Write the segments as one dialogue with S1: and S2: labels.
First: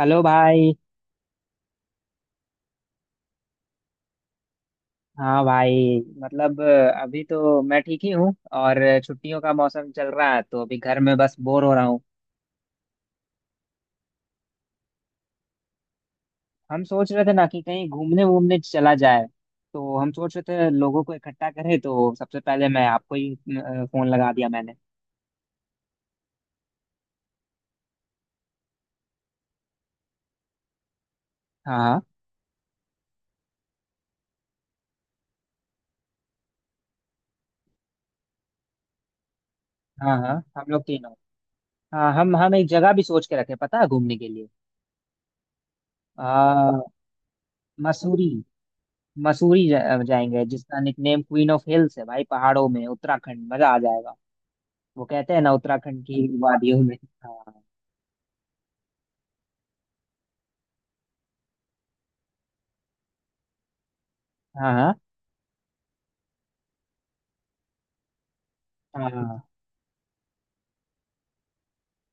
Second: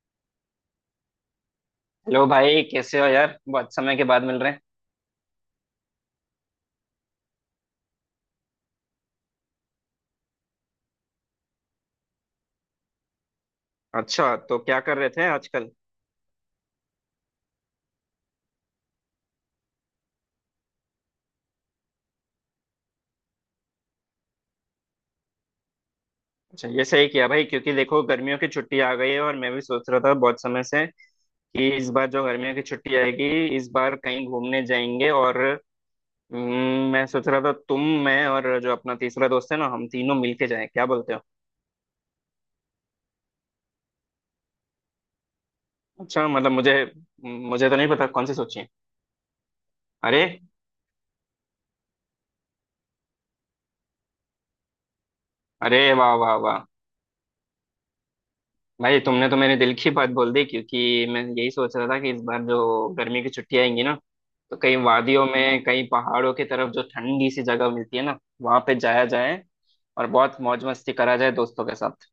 S1: Hello भाई।
S2: Hello भाई, कैसे हो यार? बहुत समय के बाद मिल रहे हैं।
S1: हाँ भाई, मतलब अभी तो मैं ठीक ही हूँ। और छुट्टियों का मौसम चल रहा है तो अभी घर में बस बोर हो रहा हूँ।
S2: अच्छा, तो क्या कर रहे थे आजकल?
S1: हम सोच रहे थे ना कि कहीं घूमने वूमने चला जाए। तो हम सोच रहे थे लोगों को इकट्ठा करें तो सबसे पहले मैं आपको ही फोन लगा दिया मैंने।
S2: अच्छा, ये सही किया भाई, क्योंकि देखो गर्मियों की छुट्टी आ गई है। और मैं भी सोच रहा था बहुत समय से कि इस
S1: हाँ
S2: बार जो गर्मियों की छुट्टी आएगी, इस बार कहीं घूमने जाएंगे। और मैं सोच रहा था तुम, मैं और जो अपना तीसरा दोस्त है ना, हम तीनों
S1: हाँ हाँ हाँ,
S2: मिलके जाएं।
S1: हम लोग
S2: क्या
S1: तीनों।
S2: बोलते हो?
S1: हाँ, हम एक जगह भी सोच के रखे, पता है घूमने के लिए।
S2: अच्छा, मतलब
S1: आ,
S2: मुझे मुझे तो नहीं पता
S1: मसूरी।
S2: कौन सी सोची है।
S1: मसूरी
S2: अरे!
S1: जाएंगे, जिसका निकनेम क्वीन ऑफ हिल्स है भाई। पहाड़ों में उत्तराखंड, मजा आ जाएगा। वो कहते हैं ना
S2: अरे
S1: उत्तराखंड
S2: वाह
S1: की
S2: वाह वाह!
S1: वादियों में। हाँ
S2: भाई, तुमने तो मेरे दिल की बात बोल दी, क्योंकि मैं यही सोच रहा था कि इस बार जो गर्मी की छुट्टियां आएंगी ना, तो कहीं
S1: हाँ
S2: वादियों में, कहीं पहाड़ों की तरफ जो ठंडी सी जगह मिलती है ना, वहां पे जाया
S1: हाँ
S2: जाए
S1: हाँ।
S2: और बहुत मौज मस्ती करा जाए दोस्तों के साथ।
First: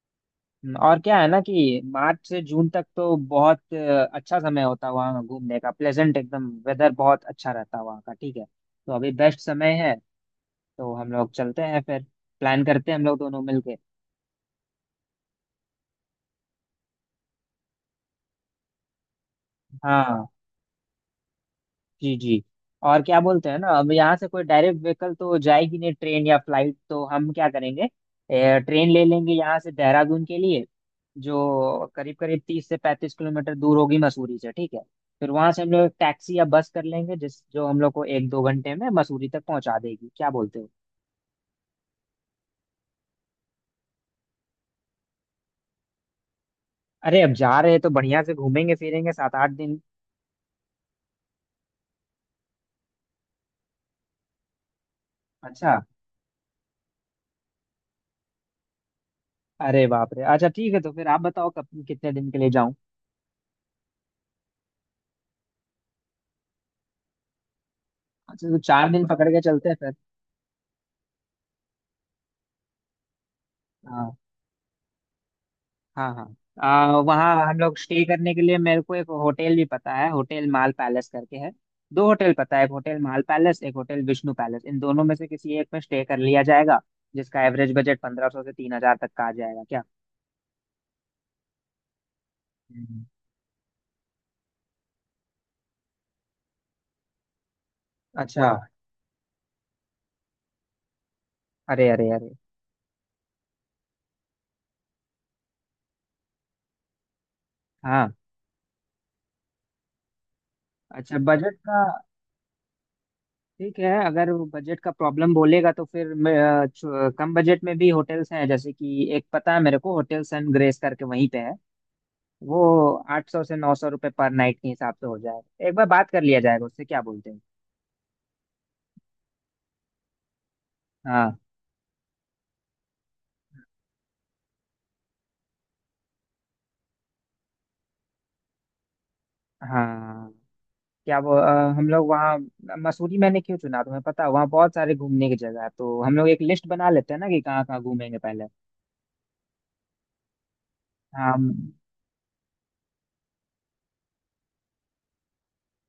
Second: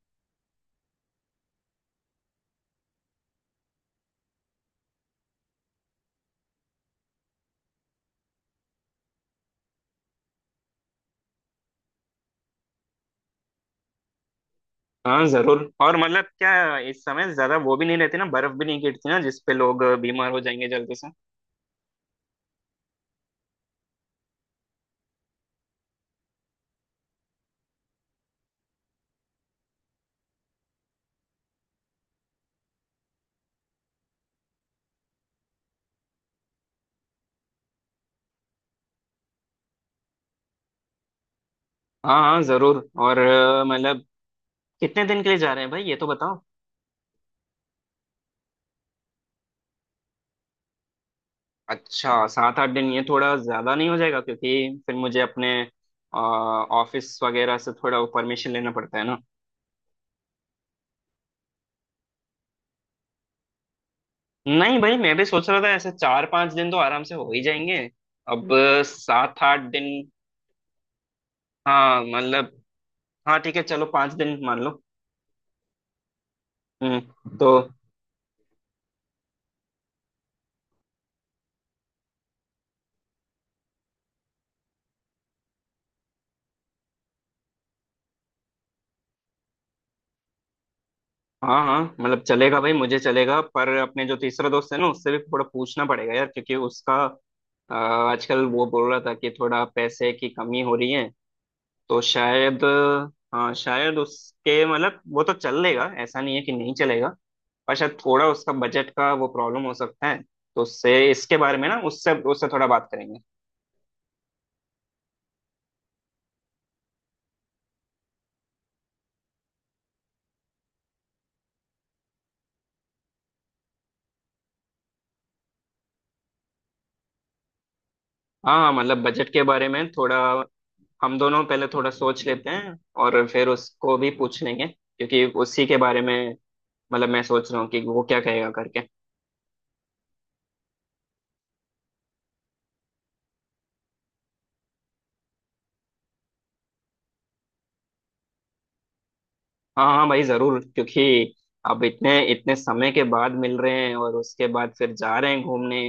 S1: और क्या है ना कि मार्च से जून तक तो बहुत अच्छा समय होता है वहाँ घूमने का। प्लेजेंट एकदम, वेदर बहुत अच्छा रहता है वहाँ का। ठीक है, तो अभी बेस्ट समय है। तो हम लोग चलते हैं फिर। प्लान करते हैं हम लोग दोनों मिलके।
S2: हाँ जरूर। और मतलब क्या, इस समय ज्यादा वो भी नहीं रहती ना, बर्फ भी नहीं गिरती ना, जिसपे लोग
S1: हाँ,
S2: बीमार हो जाएंगे जल्दी से।
S1: जी जी। और क्या बोलते हैं ना, अब यहाँ से कोई डायरेक्ट व्हीकल तो जाएगी नहीं, ट्रेन या फ्लाइट, तो हम क्या करेंगे? ट्रेन ले लेंगे यहाँ से देहरादून के लिए, जो करीब करीब 30 से 35 किलोमीटर दूर होगी मसूरी से। ठीक है, फिर वहां से हम लोग एक टैक्सी या बस कर लेंगे, जिस जो हम लोग को एक दो घंटे में मसूरी तक पहुंचा देगी। क्या बोलते हो?
S2: हाँ हाँ जरूर। और मतलब कितने दिन के लिए जा रहे हैं भाई, ये तो बताओ।
S1: अरे, अब जा रहे हैं तो बढ़िया से घूमेंगे फिरेंगे, 7 8 दिन।
S2: अच्छा, सात आठ दिन ये थोड़ा ज्यादा नहीं हो जाएगा? क्योंकि फिर मुझे अपने
S1: अच्छा।
S2: ऑफिस वगैरह से थोड़ा परमिशन लेना पड़ता है ना।
S1: अरे बाप रे, अच्छा ठीक है, तो फिर आप बताओ कब कितने दिन के लिए जाऊं?
S2: नहीं भाई, मैं भी सोच रहा था ऐसे चार पांच दिन तो आराम से हो ही जाएंगे।
S1: अच्छा,
S2: अब
S1: तो 4 दिन पकड़ के
S2: सात आठ
S1: चलते हैं
S2: दिन।
S1: फिर।
S2: हाँ मतलब, हाँ ठीक है, चलो
S1: हाँ
S2: पांच दिन मान लो।
S1: हाँ हाँ।
S2: हम्म।
S1: वहाँ
S2: तो
S1: हम लोग स्टे करने के लिए मेरे को एक होटल भी पता है, होटल माल पैलेस करके है। दो होटल पता है, एक होटल माल पैलेस, एक होटल विष्णु पैलेस, इन दोनों में से किसी एक में स्टे कर लिया जाएगा। जिसका एवरेज बजट 1500 से 3000 तक का आ जाएगा, क्या?
S2: हाँ हाँ, मतलब चलेगा भाई, मुझे
S1: हम्म।
S2: चलेगा। पर अपने जो तीसरा दोस्त है ना, उससे भी थोड़ा पूछना पड़ेगा यार, क्योंकि उसका आजकल
S1: अच्छा।
S2: वो बोल रहा था कि थोड़ा पैसे की कमी हो रही है।
S1: अरे
S2: तो
S1: अरे अरे।
S2: शायद, हाँ शायद उसके, मतलब वो तो चल लेगा, ऐसा नहीं है कि नहीं चलेगा, पर शायद
S1: हाँ।
S2: थोड़ा उसका बजट का वो प्रॉब्लम हो सकता है। तो उससे
S1: अच्छा,
S2: इसके
S1: बजट
S2: बारे में ना,
S1: का।
S2: उससे उससे थोड़ा बात करेंगे।
S1: ठीक है, अगर बजट का प्रॉब्लम बोलेगा तो फिर कम बजट में भी होटल्स हैं, जैसे कि एक पता है मेरे को, होटल सन ग्रेस करके, वहीं पे है वो। 800 से 900 रुपये पर नाइट के हिसाब से हो जाएगा। एक बार बात कर लिया जाएगा उससे, क्या बोलते हैं?
S2: हाँ हाँ, मतलब बजट के बारे में थोड़ा हम
S1: हाँ
S2: दोनों पहले थोड़ा सोच लेते हैं और फिर उसको भी पूछ लेंगे, क्योंकि उसी के बारे में मतलब मैं सोच रहा हूँ कि वो क्या कहेगा करके।
S1: हाँ। क्या वो हम लोग वहाँ मसूरी मैंने क्यों चुना तुम्हें पता है, वहाँ बहुत सारे घूमने की जगह है। तो हम लोग एक लिस्ट बना लेते हैं ना कि कहाँ कहाँ घूमेंगे पहले।
S2: हाँ हाँ भाई जरूर, क्योंकि
S1: हाँ
S2: अब इतने इतने समय के बाद मिल रहे हैं और उसके बाद फिर जा रहे हैं घूमने।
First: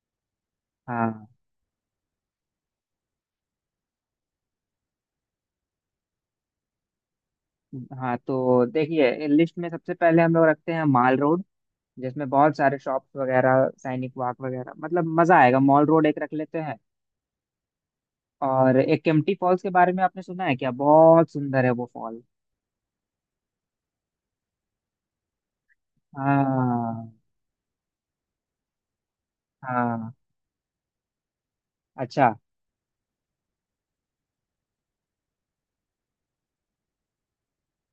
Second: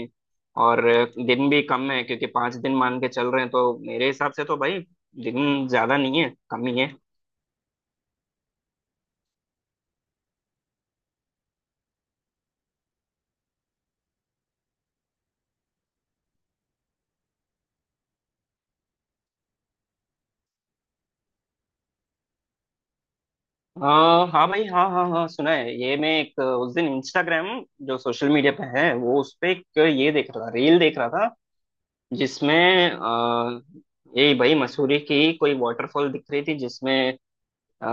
S2: और
S1: हाँ
S2: दिन भी कम है, क्योंकि पांच दिन मान के चल रहे हैं, तो मेरे हिसाब से तो भाई, दिन ज्यादा नहीं है, कम ही है।
S1: हाँ। तो देखिए, लिस्ट में सबसे पहले हम लोग रखते हैं माल रोड, जिसमें बहुत सारे शॉप्स वगैरह, सैनिक वाक वगैरह, मतलब मजा आएगा। मॉल रोड एक रख लेते हैं। और एक केम्प्टी फॉल्स के बारे में आपने सुना है क्या? बहुत सुंदर है वो फॉल।
S2: हाँ भाई, हाँ हाँ हाँ, सुना है। ये मैं एक उस दिन
S1: हाँ
S2: इंस्टाग्राम, जो सोशल मीडिया पे है, वो उस पे एक ये
S1: हाँ।
S2: देख रहा था, रील देख रहा था,
S1: अच्छा।
S2: जिसमें यही भाई मसूरी की कोई वाटरफॉल दिख रही थी, जिसमें अ,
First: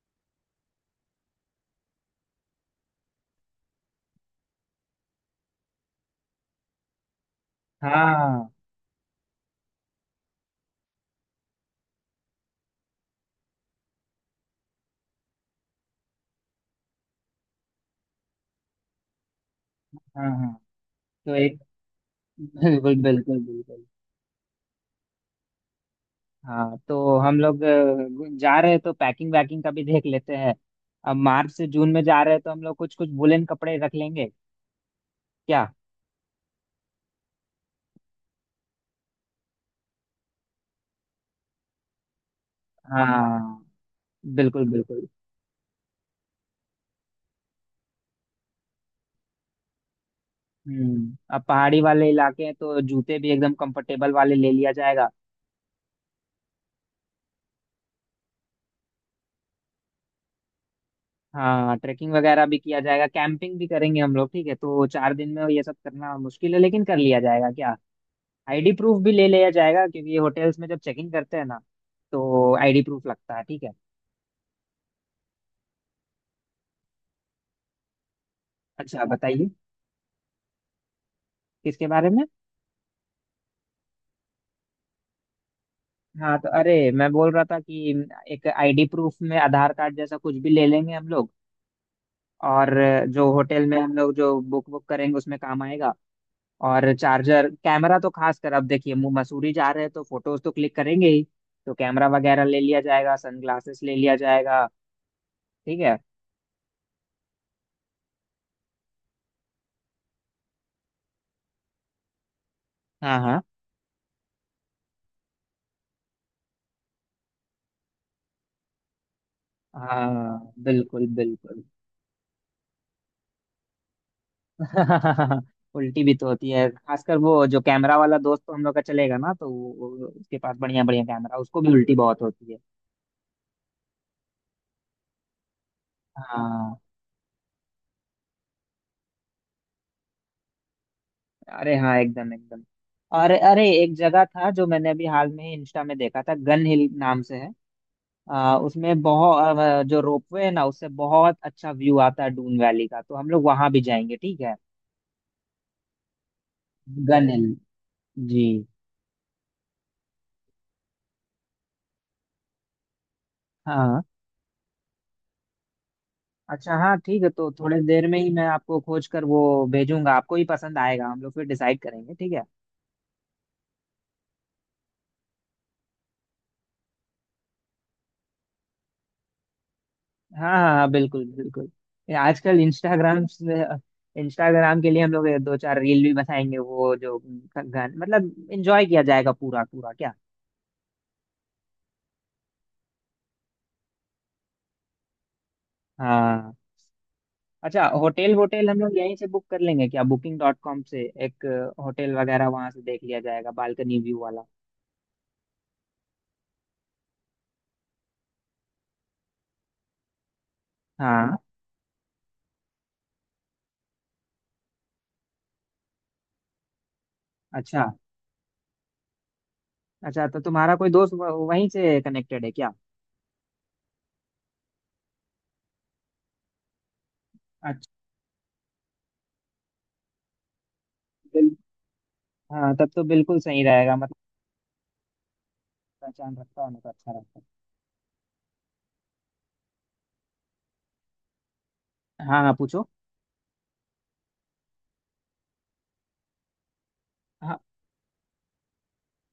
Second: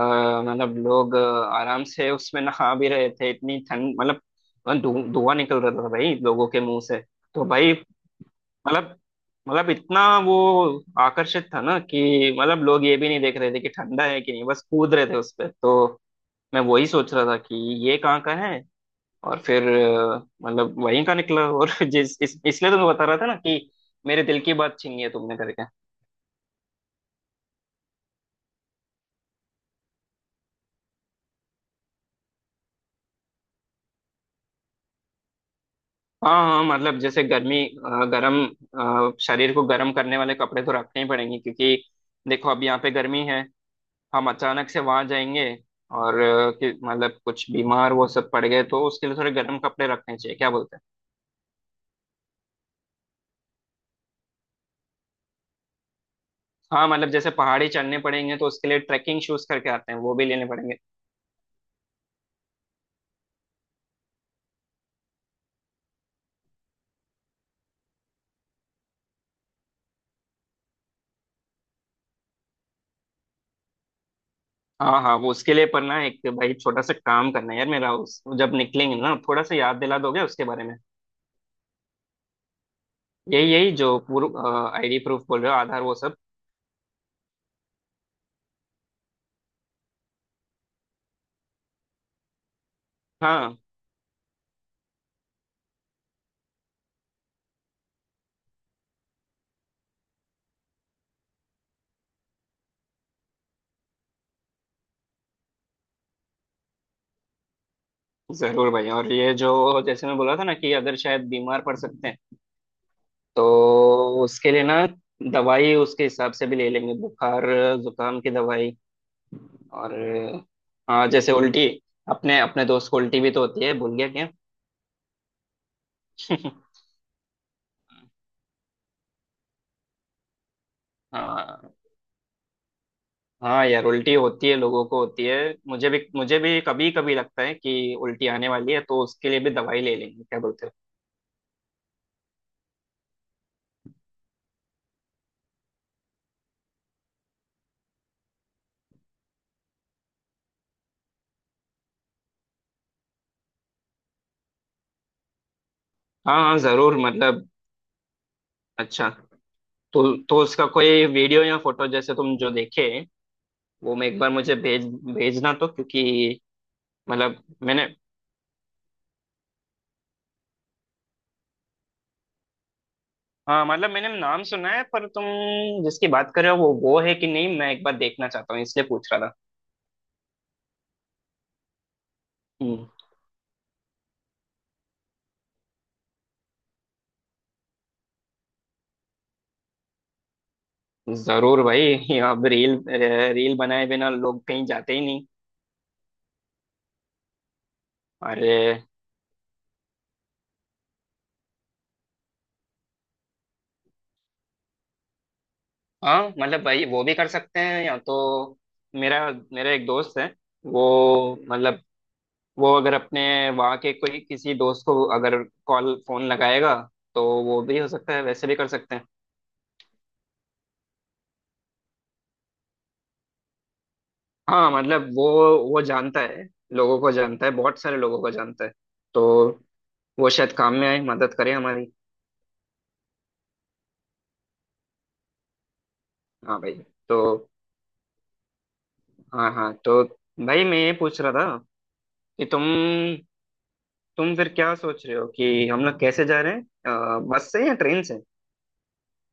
S2: मतलब लोग आराम से उसमें नहा भी रहे थे। इतनी ठंड मतलब, धुआं निकल रहा था भाई लोगों के मुंह से। तो भाई,
S1: हाँ
S2: मतलब मतलब इतना वो आकर्षित था ना, कि मतलब लोग ये भी नहीं देख रहे थे कि ठंडा है कि नहीं, बस कूद रहे थे उस पे। तो मैं वही सोच रहा था कि ये कहाँ का है, और फिर
S1: हाँ हाँ।
S2: मतलब वहीं का
S1: तो
S2: निकला।
S1: एक
S2: और इसलिए तो मैं
S1: बिल्कुल
S2: बता रहा था ना
S1: बिल्कुल
S2: कि
S1: बिल्कुल।
S2: मेरे दिल की बात छीनी है तुमने करके।
S1: हाँ, तो हम लोग जा रहे हैं तो पैकिंग वैकिंग का भी देख लेते हैं। अब मार्च से जून में जा रहे हैं तो हम लोग कुछ कुछ वुलन कपड़े रख लेंगे, क्या?
S2: हाँ हाँ, मतलब जैसे गर्मी अ, गरम अ, शरीर को गर्म करने वाले कपड़े तो रखने ही पड़ेंगे, क्योंकि देखो अब यहाँ पे गर्मी है।
S1: हाँ,
S2: हम
S1: बिल्कुल
S2: अचानक से
S1: बिल्कुल।
S2: वहां जाएंगे और मतलब कुछ बीमार वो सब पड़ गए, तो उसके लिए थोड़े गर्म कपड़े रखने चाहिए। क्या बोलते हैं?
S1: अब पहाड़ी वाले इलाके हैं तो जूते भी एकदम कंफर्टेबल वाले ले लिया जाएगा।
S2: हाँ मतलब, जैसे पहाड़ी चढ़ने पड़ेंगे, तो उसके लिए ट्रैकिंग शूज करके आते हैं, वो भी लेने पड़ेंगे।
S1: हाँ, ट्रैकिंग वगैरह भी किया जाएगा, कैंपिंग भी करेंगे हम लोग। ठीक है, तो 4 दिन में ये सब करना मुश्किल है, लेकिन कर लिया जाएगा, क्या? आईडी प्रूफ भी ले लिया जाएगा क्योंकि ये होटल्स में जब चेकिंग करते हैं ना, तो आईडी प्रूफ लगता है, ठीक है।
S2: हाँ हाँ, वो उसके लिए। पर ना, एक भाई छोटा सा काम करना है यार मेरा, उस जब निकलेंगे
S1: अच्छा,
S2: ना, थोड़ा
S1: बताइए।
S2: सा याद दिला दोगे उसके बारे में।
S1: किसके बारे में?
S2: यही यही, जो पूर्व आईडी प्रूफ बोल रहे हो, आधार वो सब।
S1: हाँ, तो अरे मैं बोल रहा था कि एक आईडी प्रूफ में आधार कार्ड जैसा कुछ भी ले लेंगे हम लोग। और जो
S2: हाँ
S1: होटल में हम लोग जो बुक बुक करेंगे उसमें काम आएगा। और चार्जर, कैमरा तो खास कर, अब देखिए मसूरी जा रहे हैं तो फोटोज तो क्लिक करेंगे ही। तो कैमरा वगैरह ले लिया जाएगा, सनग्लासेस ले लिया जाएगा। ठीक है।
S2: जरूर भाई। और ये जो, जैसे मैं बोला था ना कि अगर शायद बीमार पड़ सकते हैं,
S1: हाँ हाँ
S2: तो उसके लिए ना दवाई उसके हिसाब से भी ले लेंगे। बुखार जुकाम की दवाई। और
S1: हाँ, बिल्कुल
S2: हाँ, जैसे
S1: बिल्कुल।
S2: उल्टी, अपने अपने दोस्त को उल्टी भी तो होती है, भूल गया क्या?
S1: उल्टी भी तो होती है, खासकर वो जो कैमरा वाला दोस्त तो हम लोग का चलेगा ना, तो उसके पास बढ़िया बढ़िया कैमरा, उसको भी
S2: हाँ
S1: उल्टी बहुत होती है।
S2: हाँ यार, उल्टी होती है, लोगों को होती है। मुझे भी, मुझे भी
S1: हाँ
S2: कभी कभी लगता है कि उल्टी आने वाली है, तो उसके लिए भी दवाई ले लेंगे। क्या बोलते हो?
S1: अरे हाँ, एकदम एकदम। और अरे एक जगह था जो मैंने अभी हाल में ही इंस्टा में देखा था, गन हिल नाम से है। उसमें बहुत जो रोपवे है ना, उससे बहुत अच्छा व्यू आता है डून वैली का। तो हम लोग वहां भी जाएंगे, ठीक है।
S2: हाँ हाँ जरूर
S1: गन
S2: मतलब।
S1: हिल। जी।
S2: अच्छा, तो उसका कोई वीडियो या फोटो जैसे तुम जो देखे, वो
S1: हाँ।
S2: मैं एक बार, मुझे भेजना तो, क्योंकि
S1: अच्छा हाँ ठीक है,
S2: मतलब
S1: तो थोड़े
S2: मैंने,
S1: देर में ही मैं आपको खोज कर वो भेजूंगा, आपको ही पसंद आएगा, हम लोग फिर डिसाइड करेंगे, ठीक है।
S2: हाँ मतलब मैंने नाम सुना है पर तुम जिसकी बात कर रहे हो, वो है कि नहीं, मैं एक बार देखना चाहता हूँ, इसलिए पूछ रहा था।
S1: हाँ हाँ हाँ, बिल्कुल बिल्कुल। ये आजकल
S2: हम्म,
S1: इंस्टाग्राम के लिए हम लोग ये दो चार रील भी बनाएंगे, वो जो गाने, मतलब एंजॉय किया जाएगा पूरा पूरा, क्या?
S2: जरूर भाई। अब रील रील बनाए बिना लोग कहीं जाते ही नहीं।
S1: हाँ। अच्छा, होटल
S2: अरे
S1: वोटेल हम लोग यहीं से बुक कर लेंगे क्या, बुकिंग डॉट कॉम से एक होटल वगैरह? वहां से देख लिया जाएगा बालकनी व्यू वाला।
S2: हाँ, मतलब भाई वो भी कर सकते हैं, या तो मेरा मेरा एक दोस्त है। वो
S1: हाँ,
S2: मतलब, वो अगर अपने वहाँ के कोई किसी दोस्त को अगर कॉल फोन लगाएगा, तो वो भी हो
S1: अच्छा।
S2: सकता है, वैसे भी कर सकते हैं।
S1: अच्छा, तो तुम्हारा कोई दोस्त वहीं से कनेक्टेड है क्या?
S2: हाँ मतलब, वो जानता है, लोगों को जानता है, बहुत
S1: अच्छा।
S2: सारे लोगों को जानता है। तो वो शायद काम में आए, मदद करे हमारी।
S1: हाँ, तब तो बिल्कुल सही रहेगा, मतलब पहचान
S2: हाँ
S1: रखता
S2: भाई।
S1: होने तो अच्छा रहता
S2: तो हाँ हाँ, तो भाई मैं ये पूछ रहा था
S1: है। हाँ
S2: कि
S1: हाँ,
S2: तुम
S1: पूछो।
S2: तुम फिर क्या सोच रहे हो, कि हम लोग कैसे जा रहे हैं, बस
S1: हाँ,
S2: से या ट्रेन से?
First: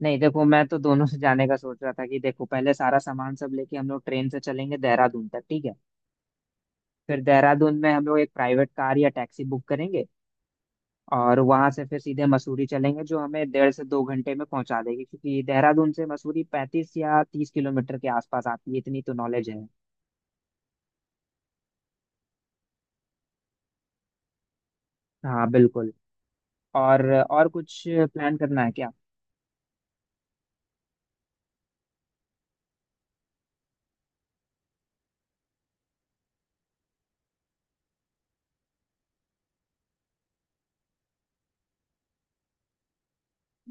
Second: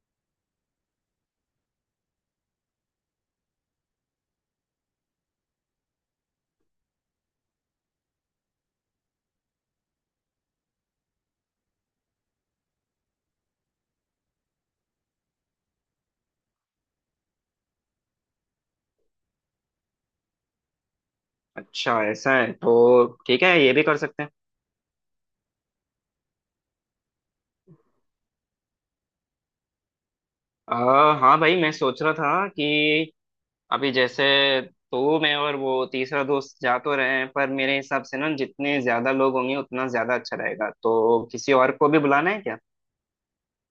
S1: नहीं देखो, मैं तो दोनों से जाने का सोच रहा था कि देखो, पहले सारा सामान सब लेके हम लोग ट्रेन से चलेंगे देहरादून तक, ठीक है। फिर देहरादून में हम लोग एक प्राइवेट कार या टैक्सी बुक करेंगे। और वहां से फिर सीधे मसूरी चलेंगे, जो हमें 1.5 से 2 घंटे में पहुंचा देगी, क्योंकि देहरादून से मसूरी 35 या 30 किलोमीटर के आसपास आती है, इतनी तो नॉलेज है।
S2: अच्छा, ऐसा है तो ठीक है, ये भी कर सकते हैं।
S1: हाँ, बिल्कुल। और कुछ प्लान करना है क्या?
S2: हाँ भाई, मैं सोच रहा था कि अभी जैसे तू, मैं और वो तीसरा दोस्त जा तो रहे हैं, पर मेरे हिसाब से ना जितने ज्यादा लोग होंगे उतना ज्यादा अच्छा रहेगा, तो किसी और को भी बुलाना है क्या?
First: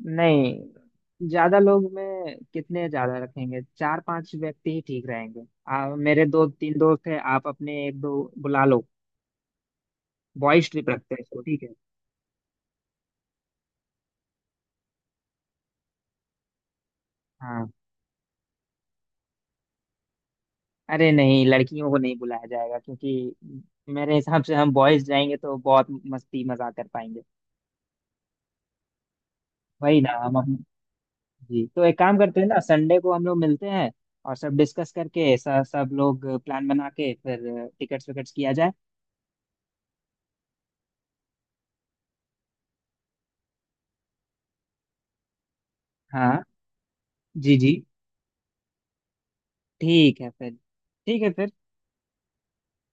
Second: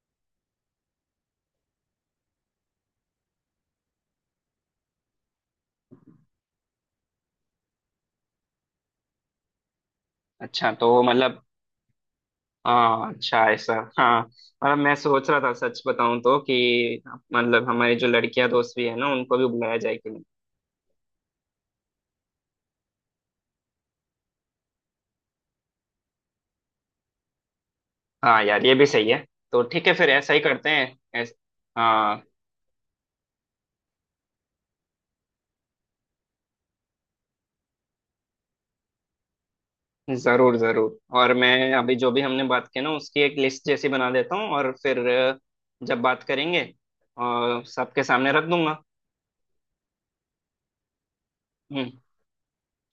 S1: नहीं, ज्यादा लोग में कितने ज्यादा रखेंगे, चार पांच व्यक्ति ही ठीक रहेंगे। मेरे दो तीन दोस्त हैं, आप अपने एक दो बुला लो। बॉयज
S2: अच्छा
S1: ट्रिप
S2: तो
S1: रखते हैं इसको,
S2: मतलब,
S1: ठीक है।
S2: हाँ अच्छा ऐसा, हाँ मतलब, मैं सोच रहा था सच बताऊं तो, कि
S1: हाँ
S2: मतलब हमारी जो लड़कियां दोस्त भी है ना, उनको भी बुलाया जाए कि नहीं?
S1: अरे, नहीं, लड़कियों को नहीं बुलाया जाएगा क्योंकि मेरे हिसाब से हम बॉयज जाएंगे तो बहुत मस्ती मजाक कर पाएंगे।
S2: हाँ यार, ये भी सही है। तो ठीक है
S1: वही
S2: फिर
S1: ना
S2: ऐसा
S1: हम
S2: ही
S1: अपने,
S2: करते हैं।
S1: जी तो एक काम
S2: हाँ
S1: करते हैं ना, संडे को हम लोग मिलते हैं और सब डिस्कस करके सब सब लोग प्लान बना के फिर टिकट्स विकट्स किया जाए।
S2: जरूर जरूर, और मैं अभी जो भी हमने बात की ना, उसकी एक लिस्ट जैसी बना देता हूँ और फिर जब बात
S1: हाँ,
S2: करेंगे
S1: जी
S2: और
S1: जी।
S2: सबके सामने रख दूंगा।
S1: ठीक है फिर, ठीक है फिर।
S2: हम्म।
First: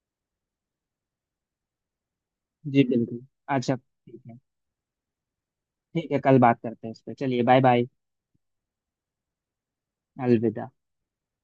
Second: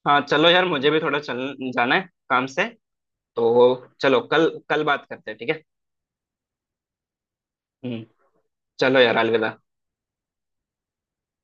S2: हाँ चलो यार, मुझे भी थोड़ा चल जाना है काम से।
S1: जी, बिल्कुल। अच्छा
S2: तो चलो,
S1: ठीक है,
S2: कल कल बात करते हैं, ठीक है?
S1: ठीक है, कल बात करते हैं इस पे। चलिए, बाय बाय।
S2: हम्म। चलो यार, अलविदा।
S1: अलविदा।